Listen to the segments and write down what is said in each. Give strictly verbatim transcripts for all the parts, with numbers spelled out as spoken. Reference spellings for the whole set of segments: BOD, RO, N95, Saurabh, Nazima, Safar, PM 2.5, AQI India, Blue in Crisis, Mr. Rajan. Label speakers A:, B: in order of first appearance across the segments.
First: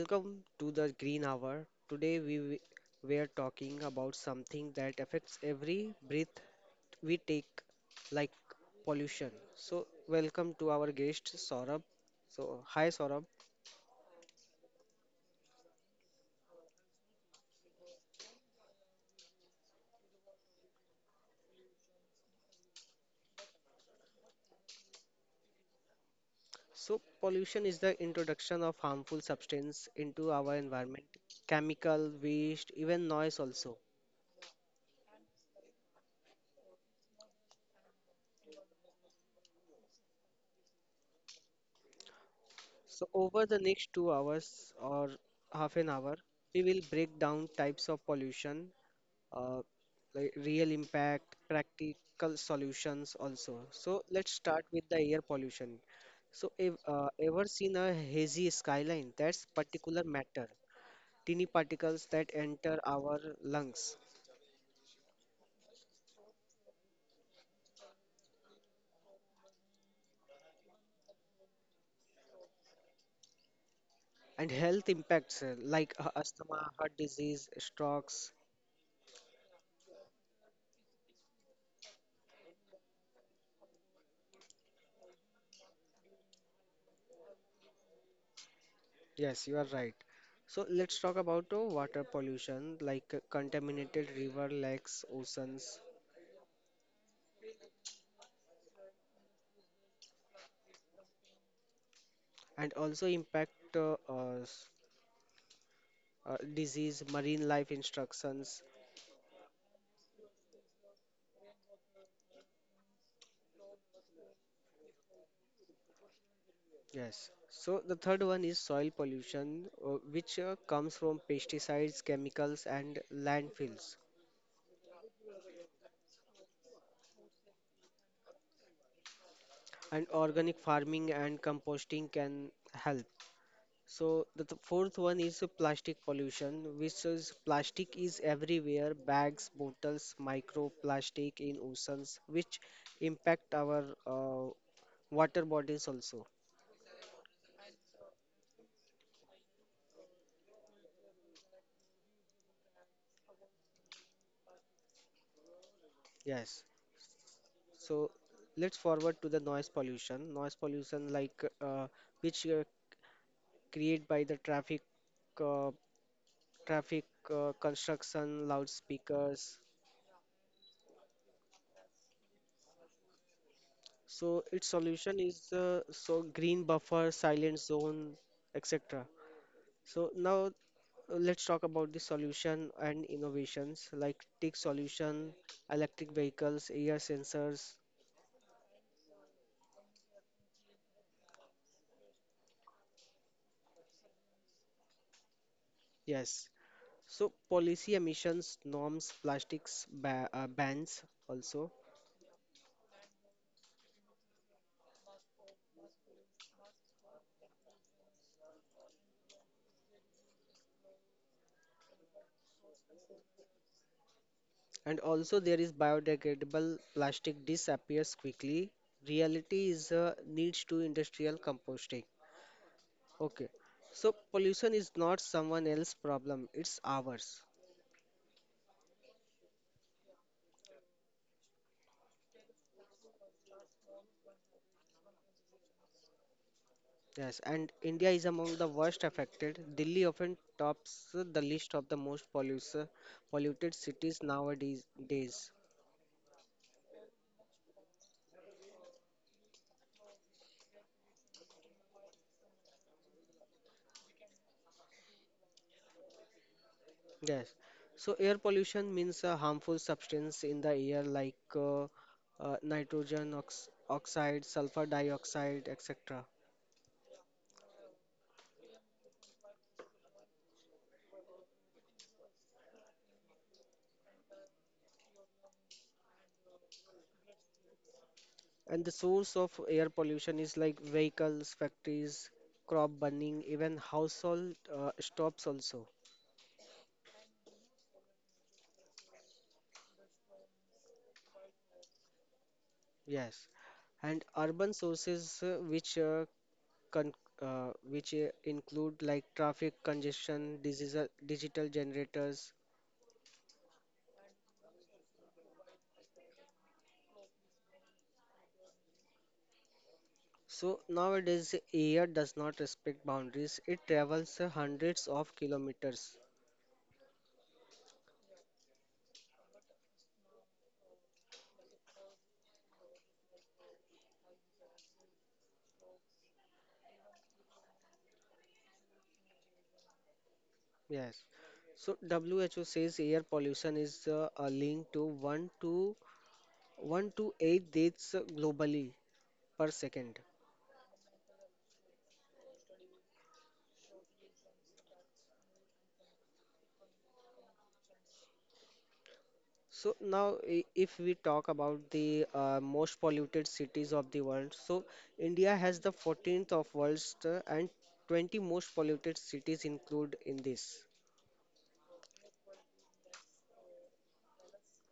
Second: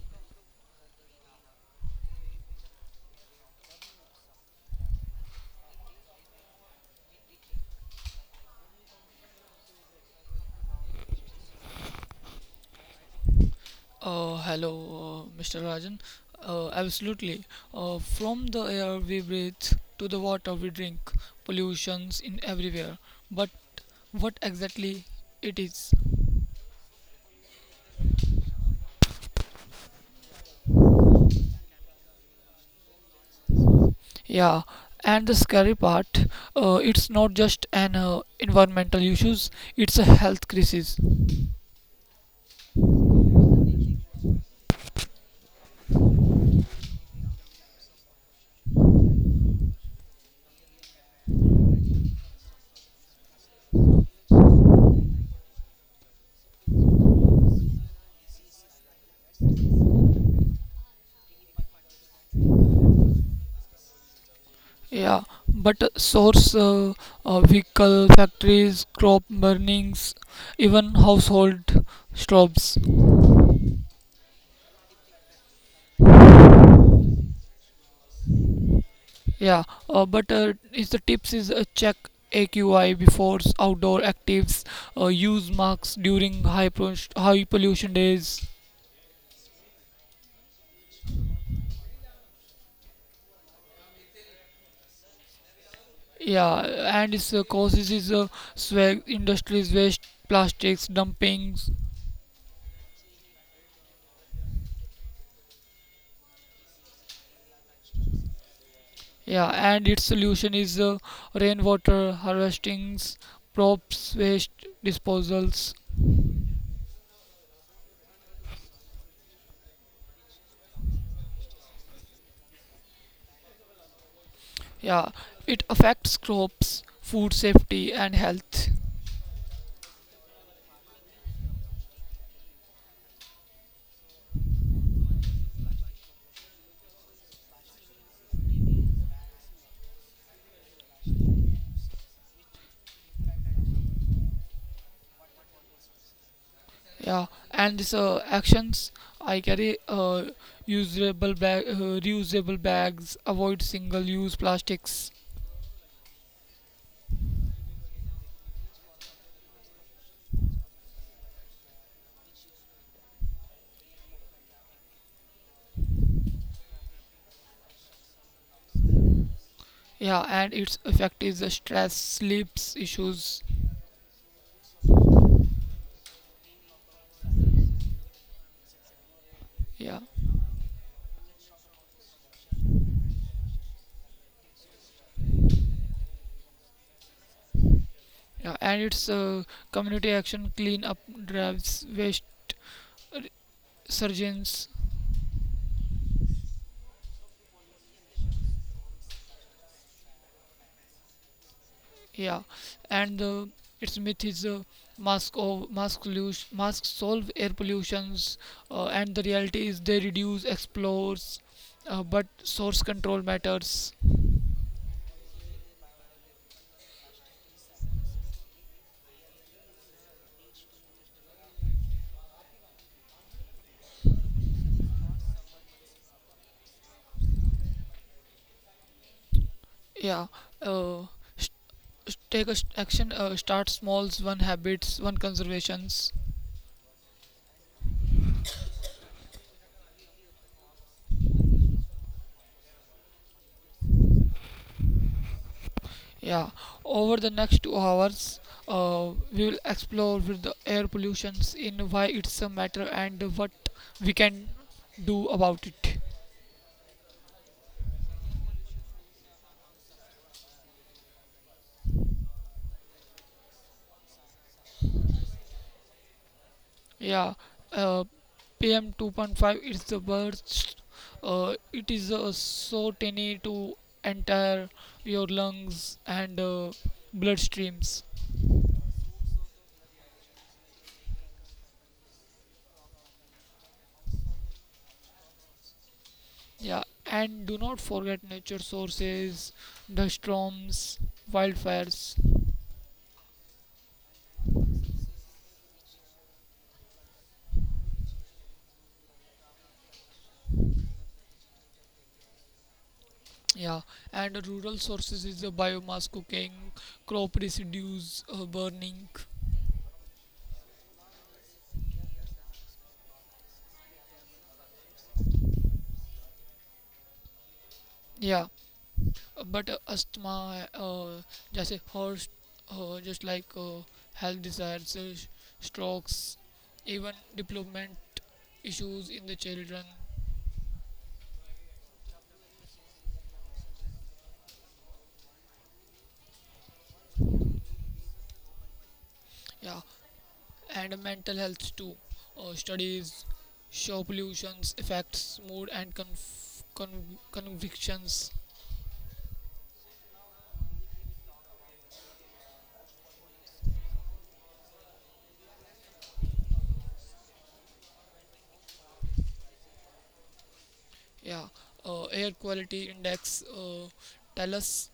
A: Welcome to the Green Hour. Today we wi- we are talking about something that affects every breath we take, like pollution. So welcome to our guest Saurabh. So hi Saurabh.
B: Uh, hello. uh, mister Rajan. Uh, absolutely. Uh, from the air we breathe to the water we drink, pollutions in everywhere. But what exactly it is?
A: So pollution is the introduction of harmful substance into our environment, chemical waste, even noise also.
B: Yeah, and the scary part, uh, it's not just an uh, environmental issues; it's a health crisis.
A: So over the next two hours or half an hour, we will break down types of pollution, uh, like real impact, practical solutions also. So let's start with the air pollution. So if uh, ever seen a hazy skyline, that's particular matter, tiny particles that enter our lungs.
B: Yeah, but uh, source, uh, uh, vehicle factories, crop burnings, even household stoves.
A: And health impacts, uh, like uh, asthma, heart disease, strokes.
B: Yeah, uh, but uh, is the tips is uh, check A Q I before s- outdoor actives, uh, use masks during high pro- high pollution days.
A: Yes, you are right. So let's talk about uh, water pollution, like uh, contaminated river, lakes, oceans,
B: Yeah, and its uh, causes is uh, swag industries waste, plastics dumpings.
A: and also impact uh, uh, s- uh, disease, marine life instructions.
B: Yeah, and its solution is uh, rainwater harvestings, props waste disposals.
A: Yes. So the third one is soil pollution, uh, which uh, comes from pesticides, chemicals, and landfills.
B: Yeah, it affects crops, food safety, and health.
A: And organic farming and composting can help. So the th- fourth one is uh, plastic pollution, which is plastic is everywhere, bags, bottles, microplastic in oceans, which impact our uh, water bodies also.
B: Yeah, and this uh, actions I carry uh, usable bag, uh, reusable bags, avoid single-use plastics.
A: Yes. So let's forward to the noise pollution. Noise pollution, like uh, which uh, created by the traffic, uh, traffic uh, construction, loudspeakers.
B: Yeah, and its effect is uh, stress, sleeps issues.
A: So its solution is, uh, so green buffer, silent zone, et cetera.
B: Yeah,
A: So now, uh, let's talk about the solution and innovations, like tech solution, electric vehicles, air sensors.
B: yeah, and its uh, community action, clean up drives, waste uh, surgeons.
A: Yes. So policy emissions norms, plastics ba uh, bans also.
B: Yeah, and uh, its myth is uh, mask of mask pollution, masks solve air pollutions, uh, and the reality is they reduce explores, uh, but source control matters.
A: And also there is biodegradable plastic disappears quickly. Reality is uh, needs to industrial composting. Okay. So pollution is not someone else's problem, it's ours.
B: Yeah, uh, sh- sh- take a sh- action. Uh, start smalls, one habits, one conservations.
A: Yes, and India is among the worst affected. Delhi often tops the list of the most pollution, polluted cities nowadays. Days.
B: Yeah, over the next two hours, uh, we will explore with the air pollutions in why it's a matter and what we can do about it.
A: Yes. So air pollution means a harmful substance in the air like uh, uh, nitrogen ox oxide, sulfur dioxide, et cetera.
B: Yeah, uh, P M two point five is the worst. Uh, it is uh, so tiny to enter your lungs and uh, bloodstreams.
A: And the source of air pollution is like vehicles, factories, crop burning, even household uh, stops also.
B: Yeah, and do not forget nature sources, dust storms, wildfires.
A: Yes. And urban sources, uh, which uh, con uh, which uh, include like traffic congestion, digital digital generators.
B: Yeah, and rural sources is the biomass cooking, crop residues uh, burning.
A: So nowadays air does not respect boundaries. It travels uh, hundreds of kilometers.
B: Yeah, but uh, asthma, uh, जैसे horse, uh, just like uh, health diseases, uh, strokes, even development issues in the children.
A: Yes. So W H O says air pollution is uh, a link to one to one to eight deaths globally per
B: Yeah,
A: second.
B: and mental health too. Uh, studies show pollution's effects, mood and conf- con- convictions.
A: So now, i- if we talk about the uh, most polluted cities of the world, so India has the fourteenth of world's, uh, and twenty most polluted cities include in this.
B: Yeah, uh, air quality index uh, tell us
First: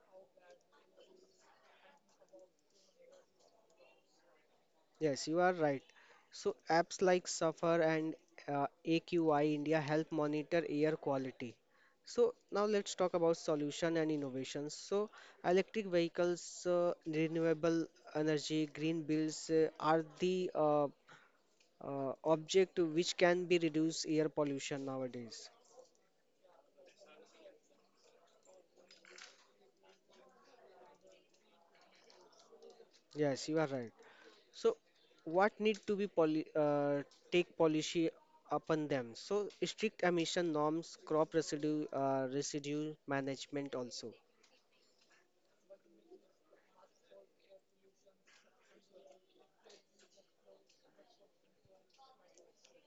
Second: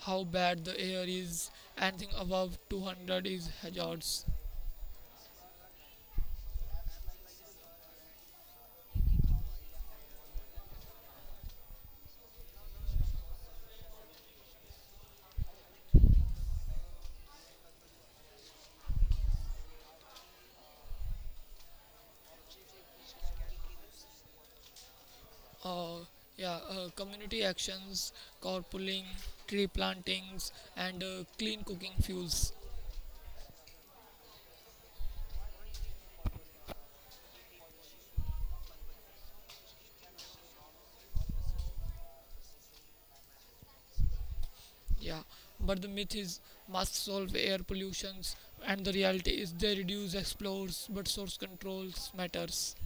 B: how bad the air is. Anything above two hundred is hazards.
A: Yes, you are right. So apps like Safar and uh, A Q I India help monitor air quality. So now let's talk about solution and innovations. So electric vehicles, uh, renewable energy, green bills uh, are the uh, uh, object which can be reduce air pollution nowadays.
B: Uh, yeah, uh, community actions, carpooling, tree plantings, and uh, clean cooking fuels.
A: Yes, you are right. So, what need to be poli- uh, take policy upon them? So, strict emission norms, crop residue, uh, residue management also.
B: Yeah, but the myth is must solve air pollutions, and the reality is they reduce explores, but source controls matters.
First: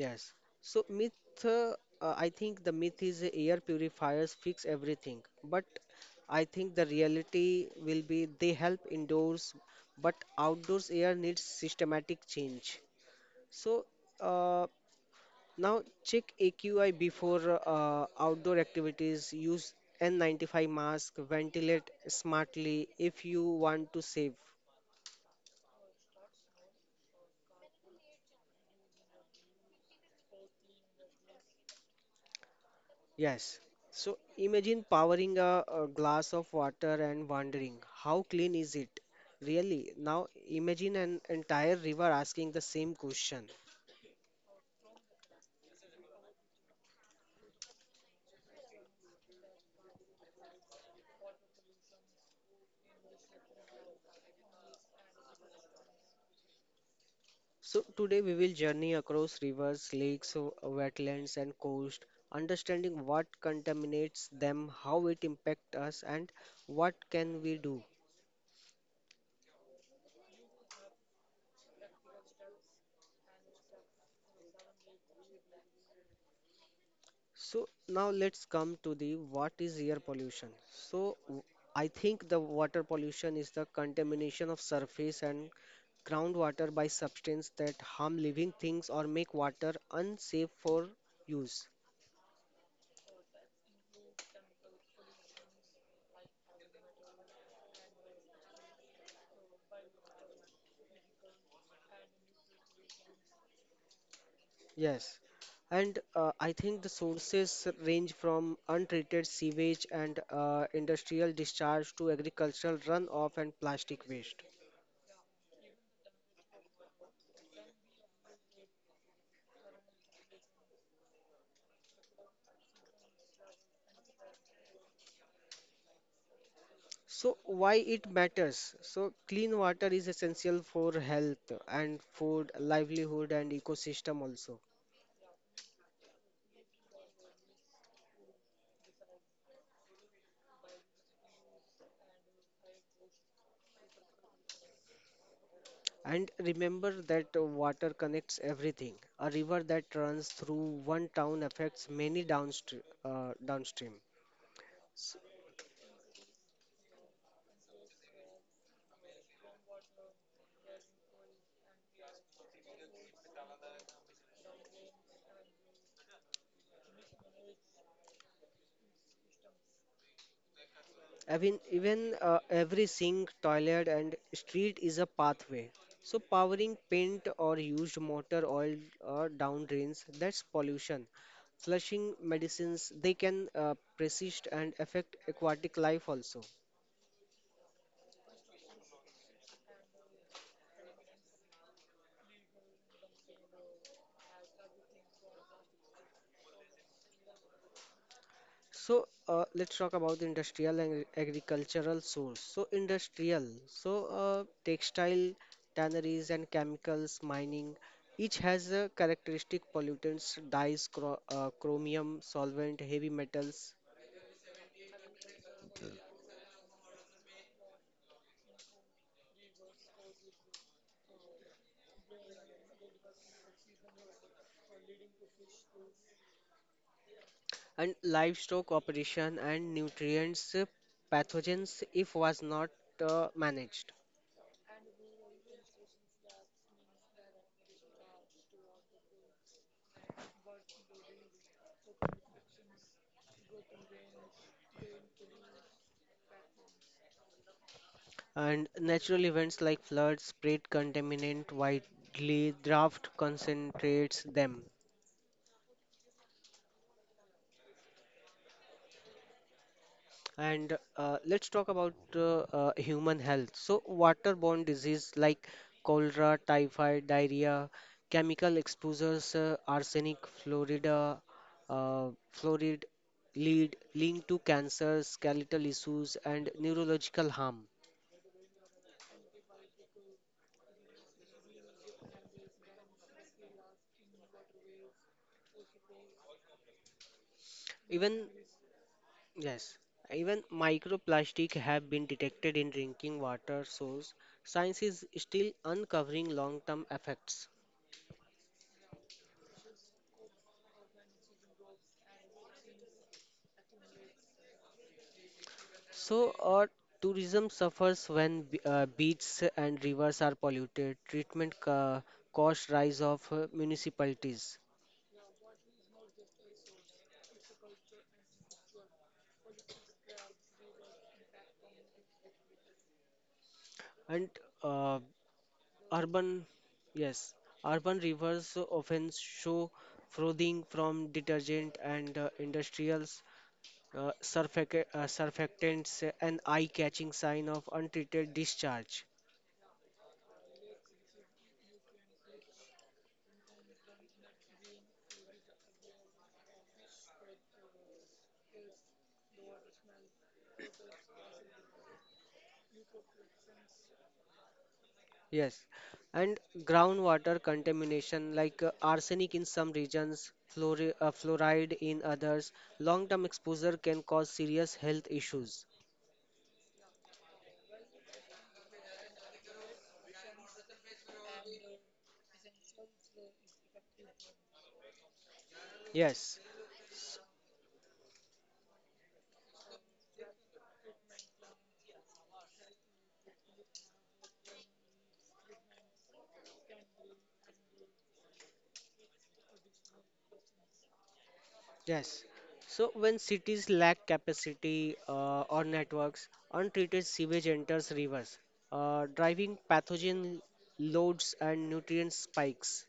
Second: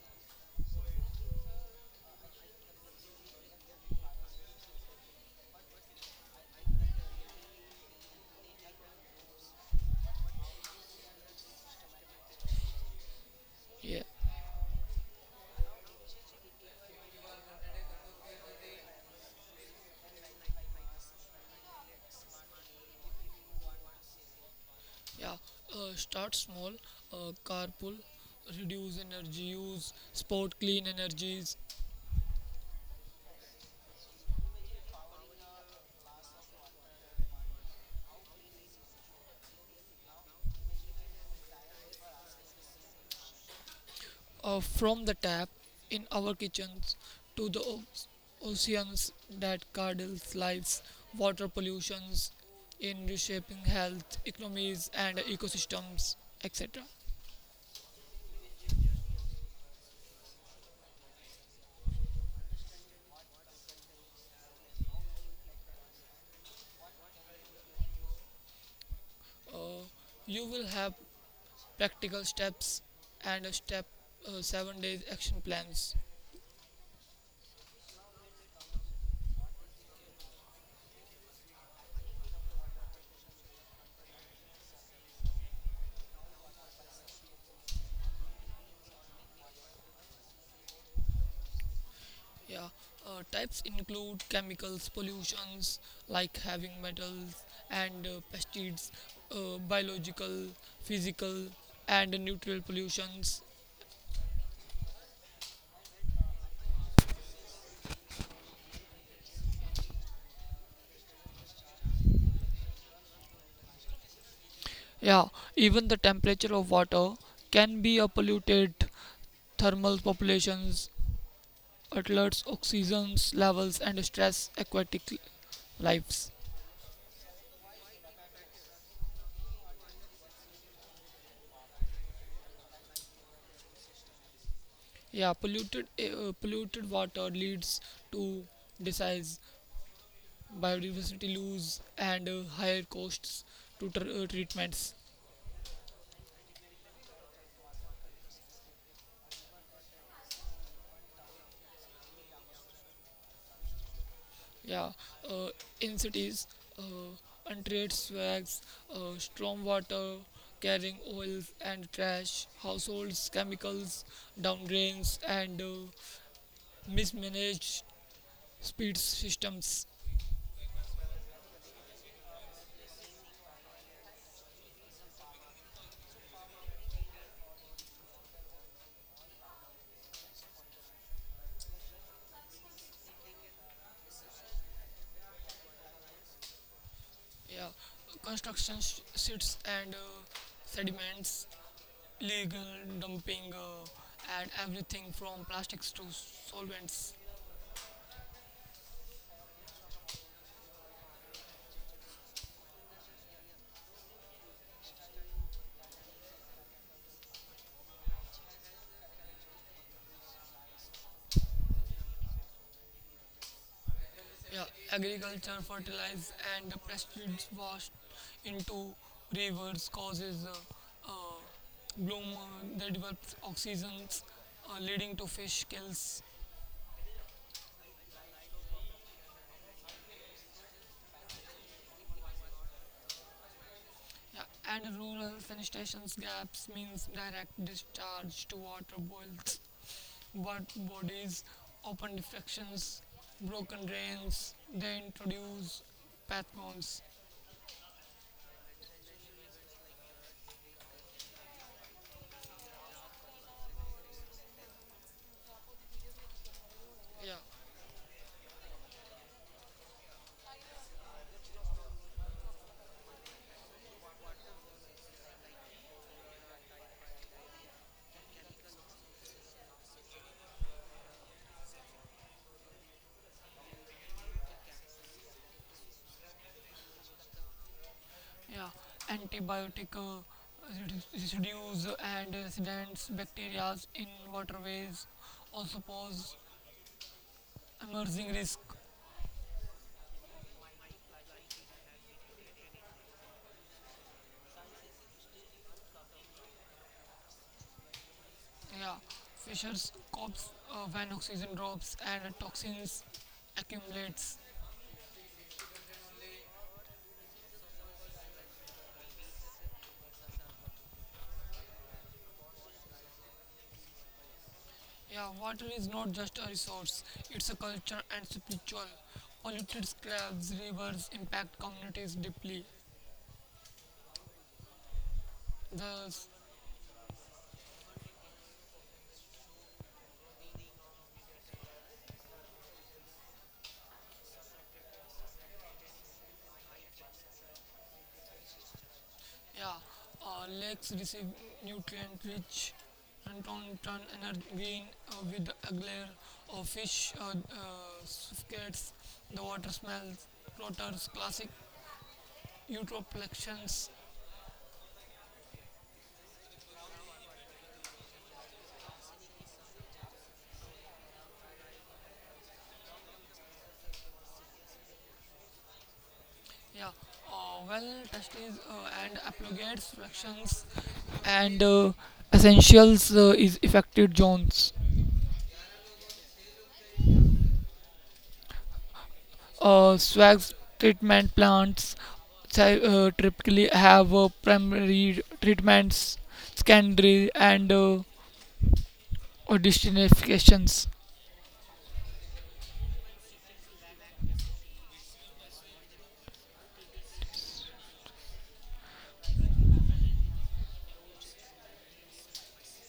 A: Yes. So, myth. Uh, uh, I think the myth is air purifiers fix everything, but I think the reality will be they help indoors, but outdoors air needs systematic change. So.
B: Yeah,
A: Uh, Now check A Q I before uh, outdoor activities. Use N ninety-five mask. Ventilate smartly if you want to save.
B: yeah. Uh, start small, uh, carpool, reduce energy use, support clean energies,
A: Yes. So imagine powering a, a glass of water and wondering how clean is it? Really? Now imagine an entire river asking the same question.
B: uh, from the tap in our kitchens to the o- oceans that curdles lives, water pollutions in reshaping health, economies, and ecosystems, et cetera.
A: So today we will journey across rivers, lakes, uh, wetlands and coast, understanding what contaminates them, how it impacts us and what can we do.
B: Uh, you will have practical steps and a step uh, seven days action plans.
A: So now let's come to the what is air pollution. So w- I think the water pollution is the contamination of surface and groundwater by substance that harm living things or make water unsafe for use.
B: Yeah, uh, types include chemicals, pollutions like having metals and uh, pesticides, uh, biological, physical, and nutritional pollutions.
A: Yes, and uh, I think the sources range from untreated sewage and uh, industrial discharge to agricultural runoff and plastic waste.
B: Yeah, even the temperature of water can be a polluted. Thermal populations, alerts, oxygen levels, and stress aquatic lives.
A: So, why it matters? So, clean water is essential for health and food, livelihood, and ecosystem also.
B: Yeah, polluted uh, polluted water leads to disease, biodiversity loss and uh, higher costs to tr- uh, treatments.
A: And remember that uh, water connects everything. A river that runs through one town affects many downstream. Uh, downstream.
B: Yeah, uh, in cities, uh, untreated swags, uh, storm water, carrying oils and trash, households, chemicals, downdrains, and uh, mismanaged speed systems.
A: I mean, even uh, every sink, toilet, and street is a pathway. So, powering paint or used motor oil or down drains, that's pollution. Flushing medicines, they can uh, persist and affect aquatic life also.
B: Yeah, construction sh- sites and uh, sediments, legal dumping, uh, and everything from plastics to solvents.
A: So, uh, let's talk about the industrial and agricultural source. So industrial, so uh, textile, tanneries and chemicals, mining, each has a characteristic pollutants, dyes, chro- uh, chromium, solvent, heavy metals,
B: Yeah, agriculture, fertilize, and the pesticides washed into rivers causes uh, uh, bloom uh, that develops oxygens, uh, leading to fish kills.
A: and livestock operation and nutrients, uh, pathogens if was not uh, managed.
B: Yeah, and rural sanitation gaps means direct discharge to water boils, but bodies, open defections, broken drains. They introduce pathogens.
A: And natural events like floods spread contaminant widely, draft concentrates them.
B: Yeah,
A: And, uh, let's talk about uh, uh, human health. So, waterborne disease like cholera, typhoid, diarrhea, chemical exposures, uh, arsenic, fluorida, uh, fluoride, lead, linked to cancer, skeletal issues, and neurological harm.
B: yeah, antibiotic uh, redu- residues and residents bacteria in waterways also pose
A: Even,
B: emerging risk.
A: yes, even microplastic have been detected in drinking water source. Science is still uncovering long-term effects.
B: Yeah, fishers cops uh, when oxygen drops and toxins accumulates.
A: So, uh, tourism suffers when b- uh, beaches and rivers are polluted, treatment ca- cost rise of uh, municipalities,
B: Yeah, water is not just a resource; it's a culture and spiritual. Polluted slabs, rivers impact communities deeply.
A: and uh,
B: The
A: urban, yes, urban rivers often show frothing from detergent and uh, industrials, uh, surfacta- uh, surfactants, an eye-catching sign of untreated discharge.
B: yeah, uh, lakes receive nutrient-rich plankton energy gain uh, with a glare of fish uh, uh, suffocates the water smells, rotors, classic eutroplections.
A: Yes, and groundwater contamination like uh, arsenic in some regions, fluori- uh, fluoride in others, long-term exposure can cause serious health issues.
B: Yeah, uh, well testes uh, and apologates flexions and uh, essentials uh, is affected zones.
A: Yes,
B: Uh, swags treatment plants ty- uh, typically have uh, primary treatments, secondary, and uh, destinations.
A: yes. So when cities lack capacity uh, or networks, untreated sewage enters rivers, uh, driving pathogen loads and nutrient spikes.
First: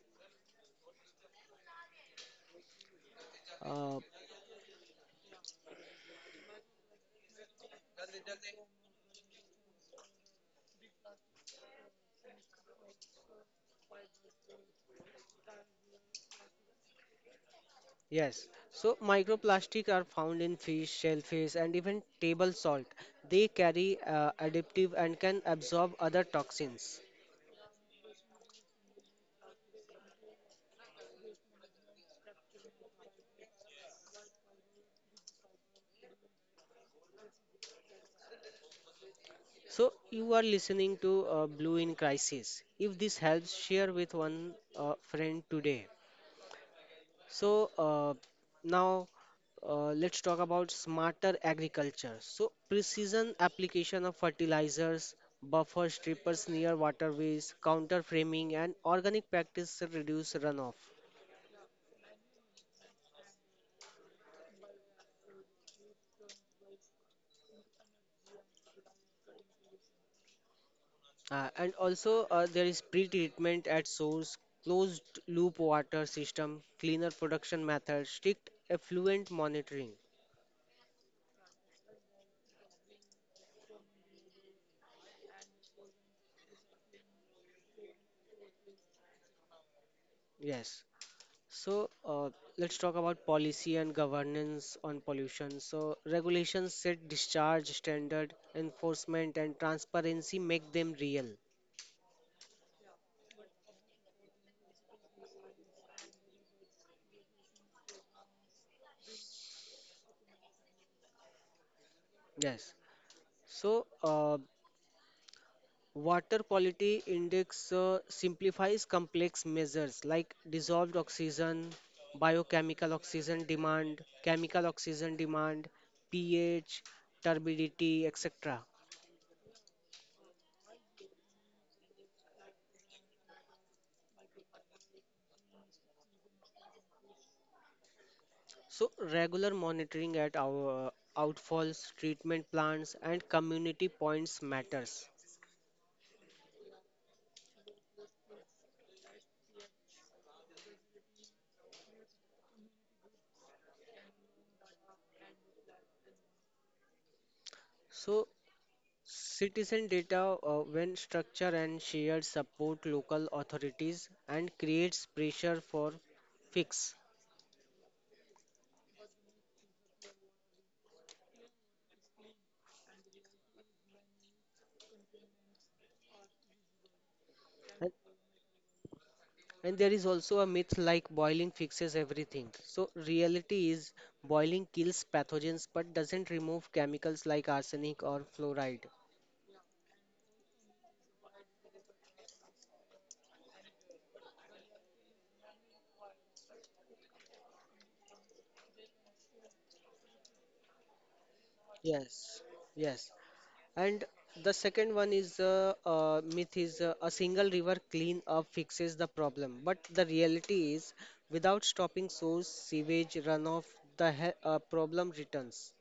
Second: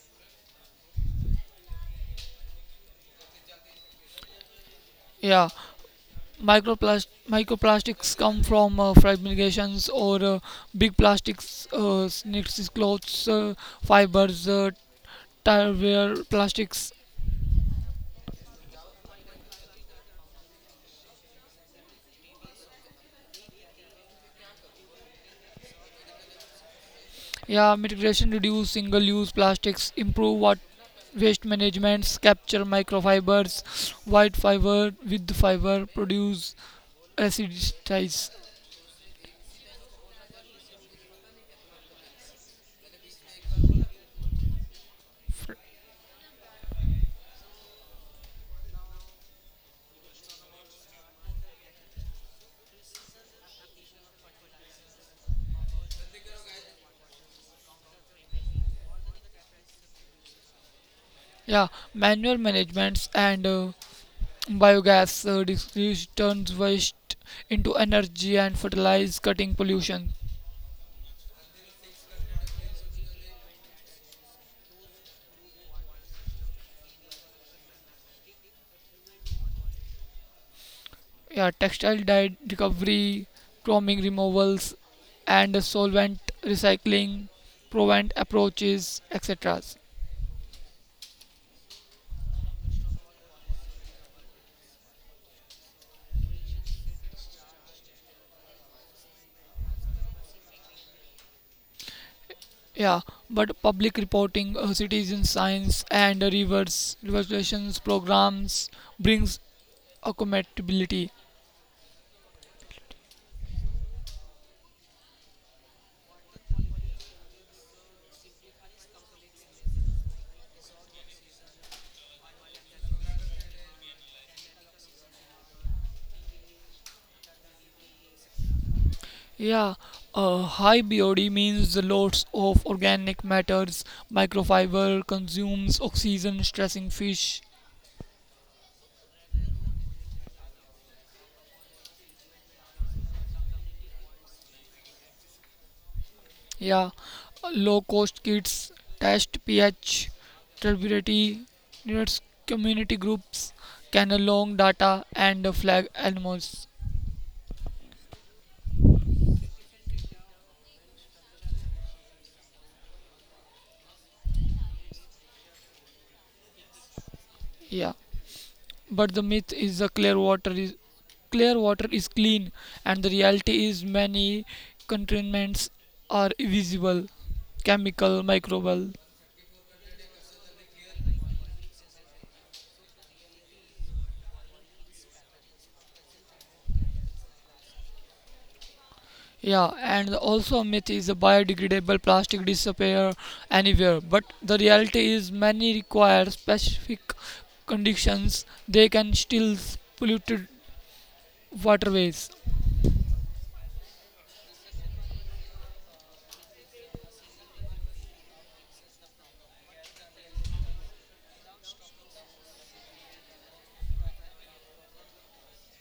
A: Uh,
B: Yeah, microplast- microplastics come from uh, fragmentations or uh, big plastics, uh, snakes, clothes, uh, fibers, uh, tire wear plastics.
A: Yes, so microplastic are found in fish, shellfish, and even table salt. They carry uh, additive and can absorb other toxins.
B: Yeah, mitigation reduce single-use plastics, improve wat- waste management, capture microfibers, white fiber with fiber, produce aciditize.
A: So you are listening to uh, Blue in Crisis. If this helps, share with one uh, friend today. So, uh, now uh, let's talk about smarter agriculture. So precision application of fertilizers, buffer strippers near waterways, counter framing, and organic practice to reduce runoff.
B: Yeah, manual managements and uh, biogas uh, distribution turns waste into energy and fertilize, cutting pollution.
A: Uh, and also, uh, there is pre-treatment at source, closed-loop water system, cleaner production methods, strict effluent monitoring.
B: Yeah, textile dye recovery, chromium removals, and solvent recycling, prevent approaches, et cetera.
A: Yes. So, uh, let's talk about policy and governance on pollution. So, regulations set discharge standard, enforcement, and transparency make them real.
B: Yeah, but public reporting, uh, citizen science, and reverse relations programs brings accountability.
A: Yes. So, uh, water quality index uh, simplifies complex measures like dissolved oxygen, biochemical oxygen demand, chemical oxygen demand, pH, turbidity, et cetera.
B: Yeah, uh, high B O D means lots of organic matters, microfiber consumes oxygen, stressing fish.
A: So regular monitoring at our uh, outfalls, treatment plants, and community points matters.
B: Yeah, low cost kits test pH, turbidity, needs community groups can along data and flag animals.
A: So citizen data uh, when structure and shared support local authorities and creates pressure for fix.
B: Yeah. But the myth is the clear water is clear water is clean, and the reality is many contaminants are visible chemical microbial.
A: And there is also a myth like boiling fixes everything. So, reality is boiling kills pathogens but doesn't remove chemicals like arsenic or fluoride.
B: Yeah, and also a myth is a biodegradable plastic disappear anywhere, but the reality is many require specific conditions; they can still polluted waterways.
A: Yes, yes. And the second one is uh, uh, myth is uh, a single river clean up fixes the problem. But the reality is, without stopping source, sewage, runoff, the he- uh, problem returns.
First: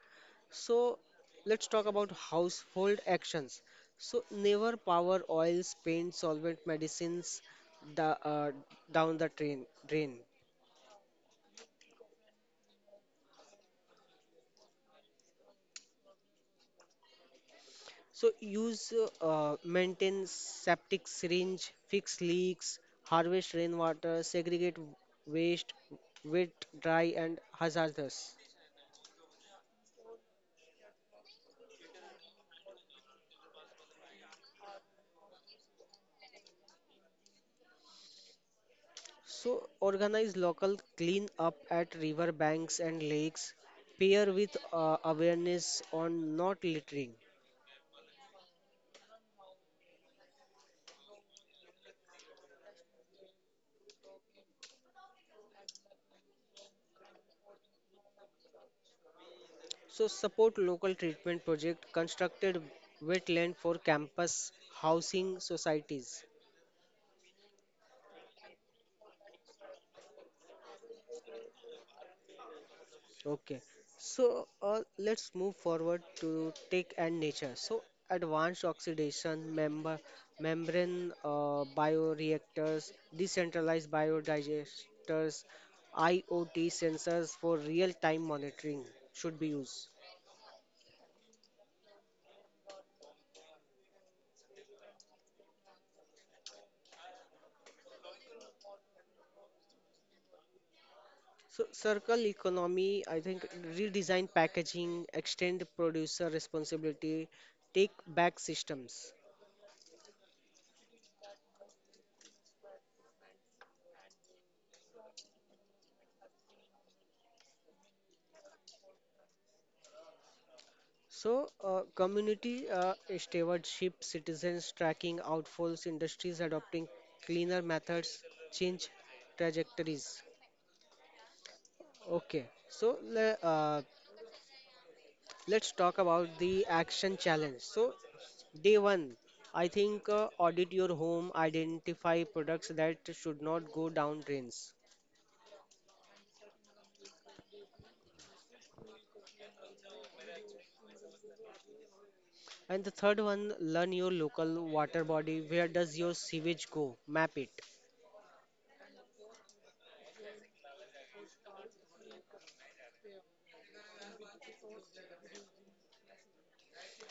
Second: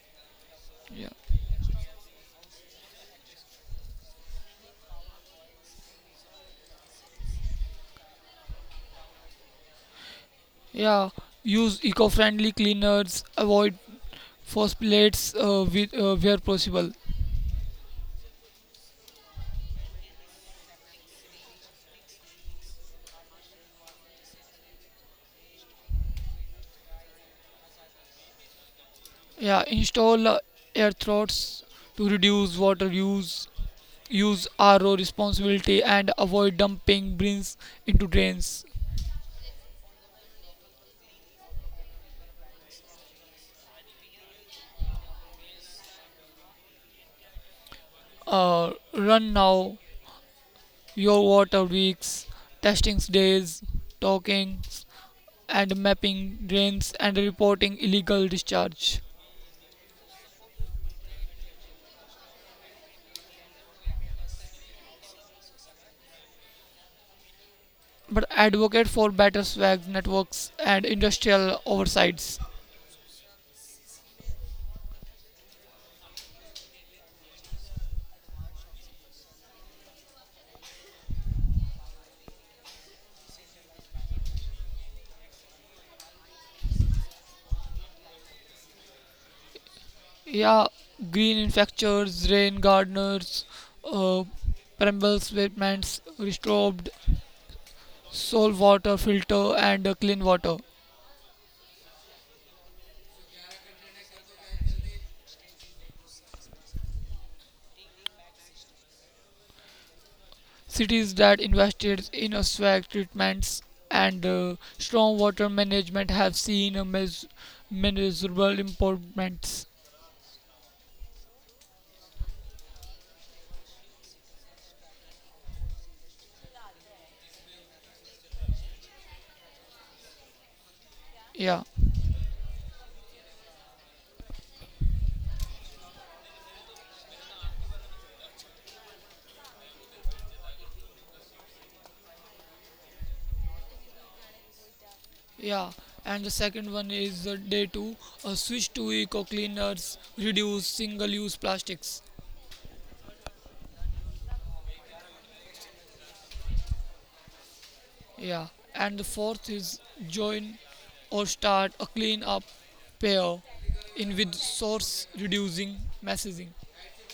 A: So
B: Yeah,
A: let's talk about household actions. So never power oils, paint, solvent, medicines da, uh, down the drain. drain.
B: yeah. Use eco-friendly cleaners, avoid phosphates uh, with, uh, where possible.
A: So use uh, uh, maintain septic syringe, fix leaks, harvest rainwater, segregate waste, wet, dry, and hazardous.
B: Yeah, install uh, air throats to reduce water use. Use R O responsibility and avoid dumping brins into drains.
A: So organize local clean up at river banks and lakes. Pair with uh, awareness on not littering.
B: Uh, run now your water weeks, testing days, talkings, and mapping drains and reporting illegal discharge.
A: So support local treatment project constructed wetland for campus housing societies.
B: But advocate for better swag networks and industrial oversights.
A: Okay. So, uh, let's move forward to tech and nature. So advanced oxidation member membrane uh, bioreactors, decentralized biodigesters, IoT sensors for real-time monitoring should be used.
B: Yeah, green infrastructures, rain gardens, uh, permeable pavements, restored soil water filter, and uh, clean water.
A: So circle economy, I think redesign packaging, extend producer responsibility, take back systems.
B: Cities that invested in uh, swag treatments and uh, strong water management have seen a mes- measurable improvements.
A: So uh, community uh, stewardship, citizens tracking outfalls, industries adopting cleaner methods, change trajectories.
B: Yeah,
A: Okay, so le- uh, let's talk about the action challenge. So day one, I think uh, audit your home, identify products that should not go down drains.
B: yeah. And the second one is uh, day two, uh, switch to eco cleaners, reduce single-use plastics.
A: And the third one, learn your local water body. Where does your sewage go? Map it.
B: Yeah, and the fourth is join or start a clean up pair in with source reducing messaging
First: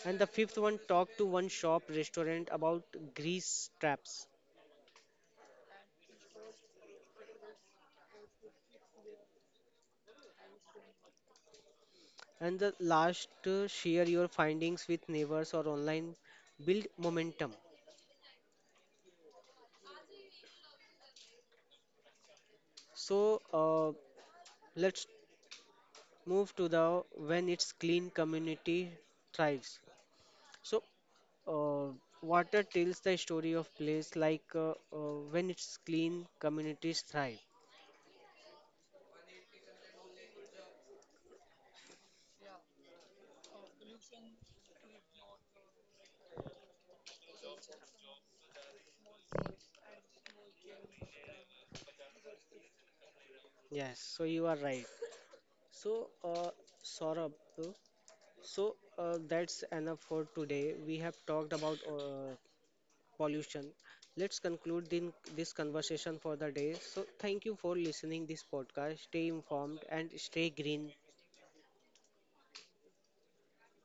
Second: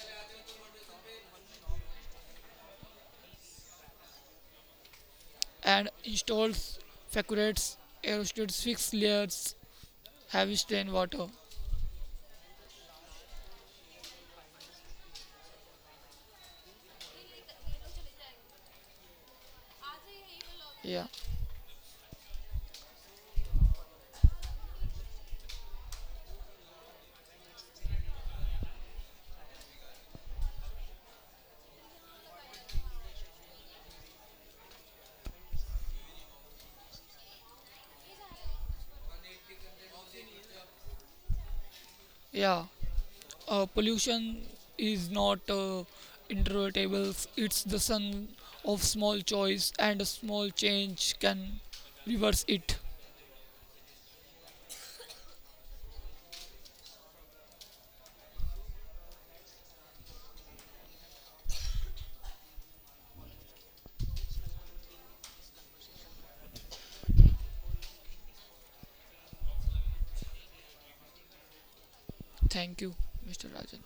A: And the fifth one, talk to one shop restaurant about grease traps.
B: and installs facurates aerostates fixed layers heavy strain water.
A: And the last, uh, share your findings with neighbors or online. Build momentum.
B: Yeah,
A: So, uh, let's move to the when it's clean community thrives. So, uh, water tells the story of place like uh, uh, when it's clean communities thrive.
B: yeah. Uh, pollution is not uh, inevitable. It's the sun of small choice and a small change can reverse it.
A: Yes, so you are right. So, uh, Saurabh, uh, so uh, that's enough for today. We have talked about uh, pollution. Let's conclude din- this conversation for the day. So, thank you for listening this podcast. Stay informed and stay green.
B: Thank you, mister Rajan.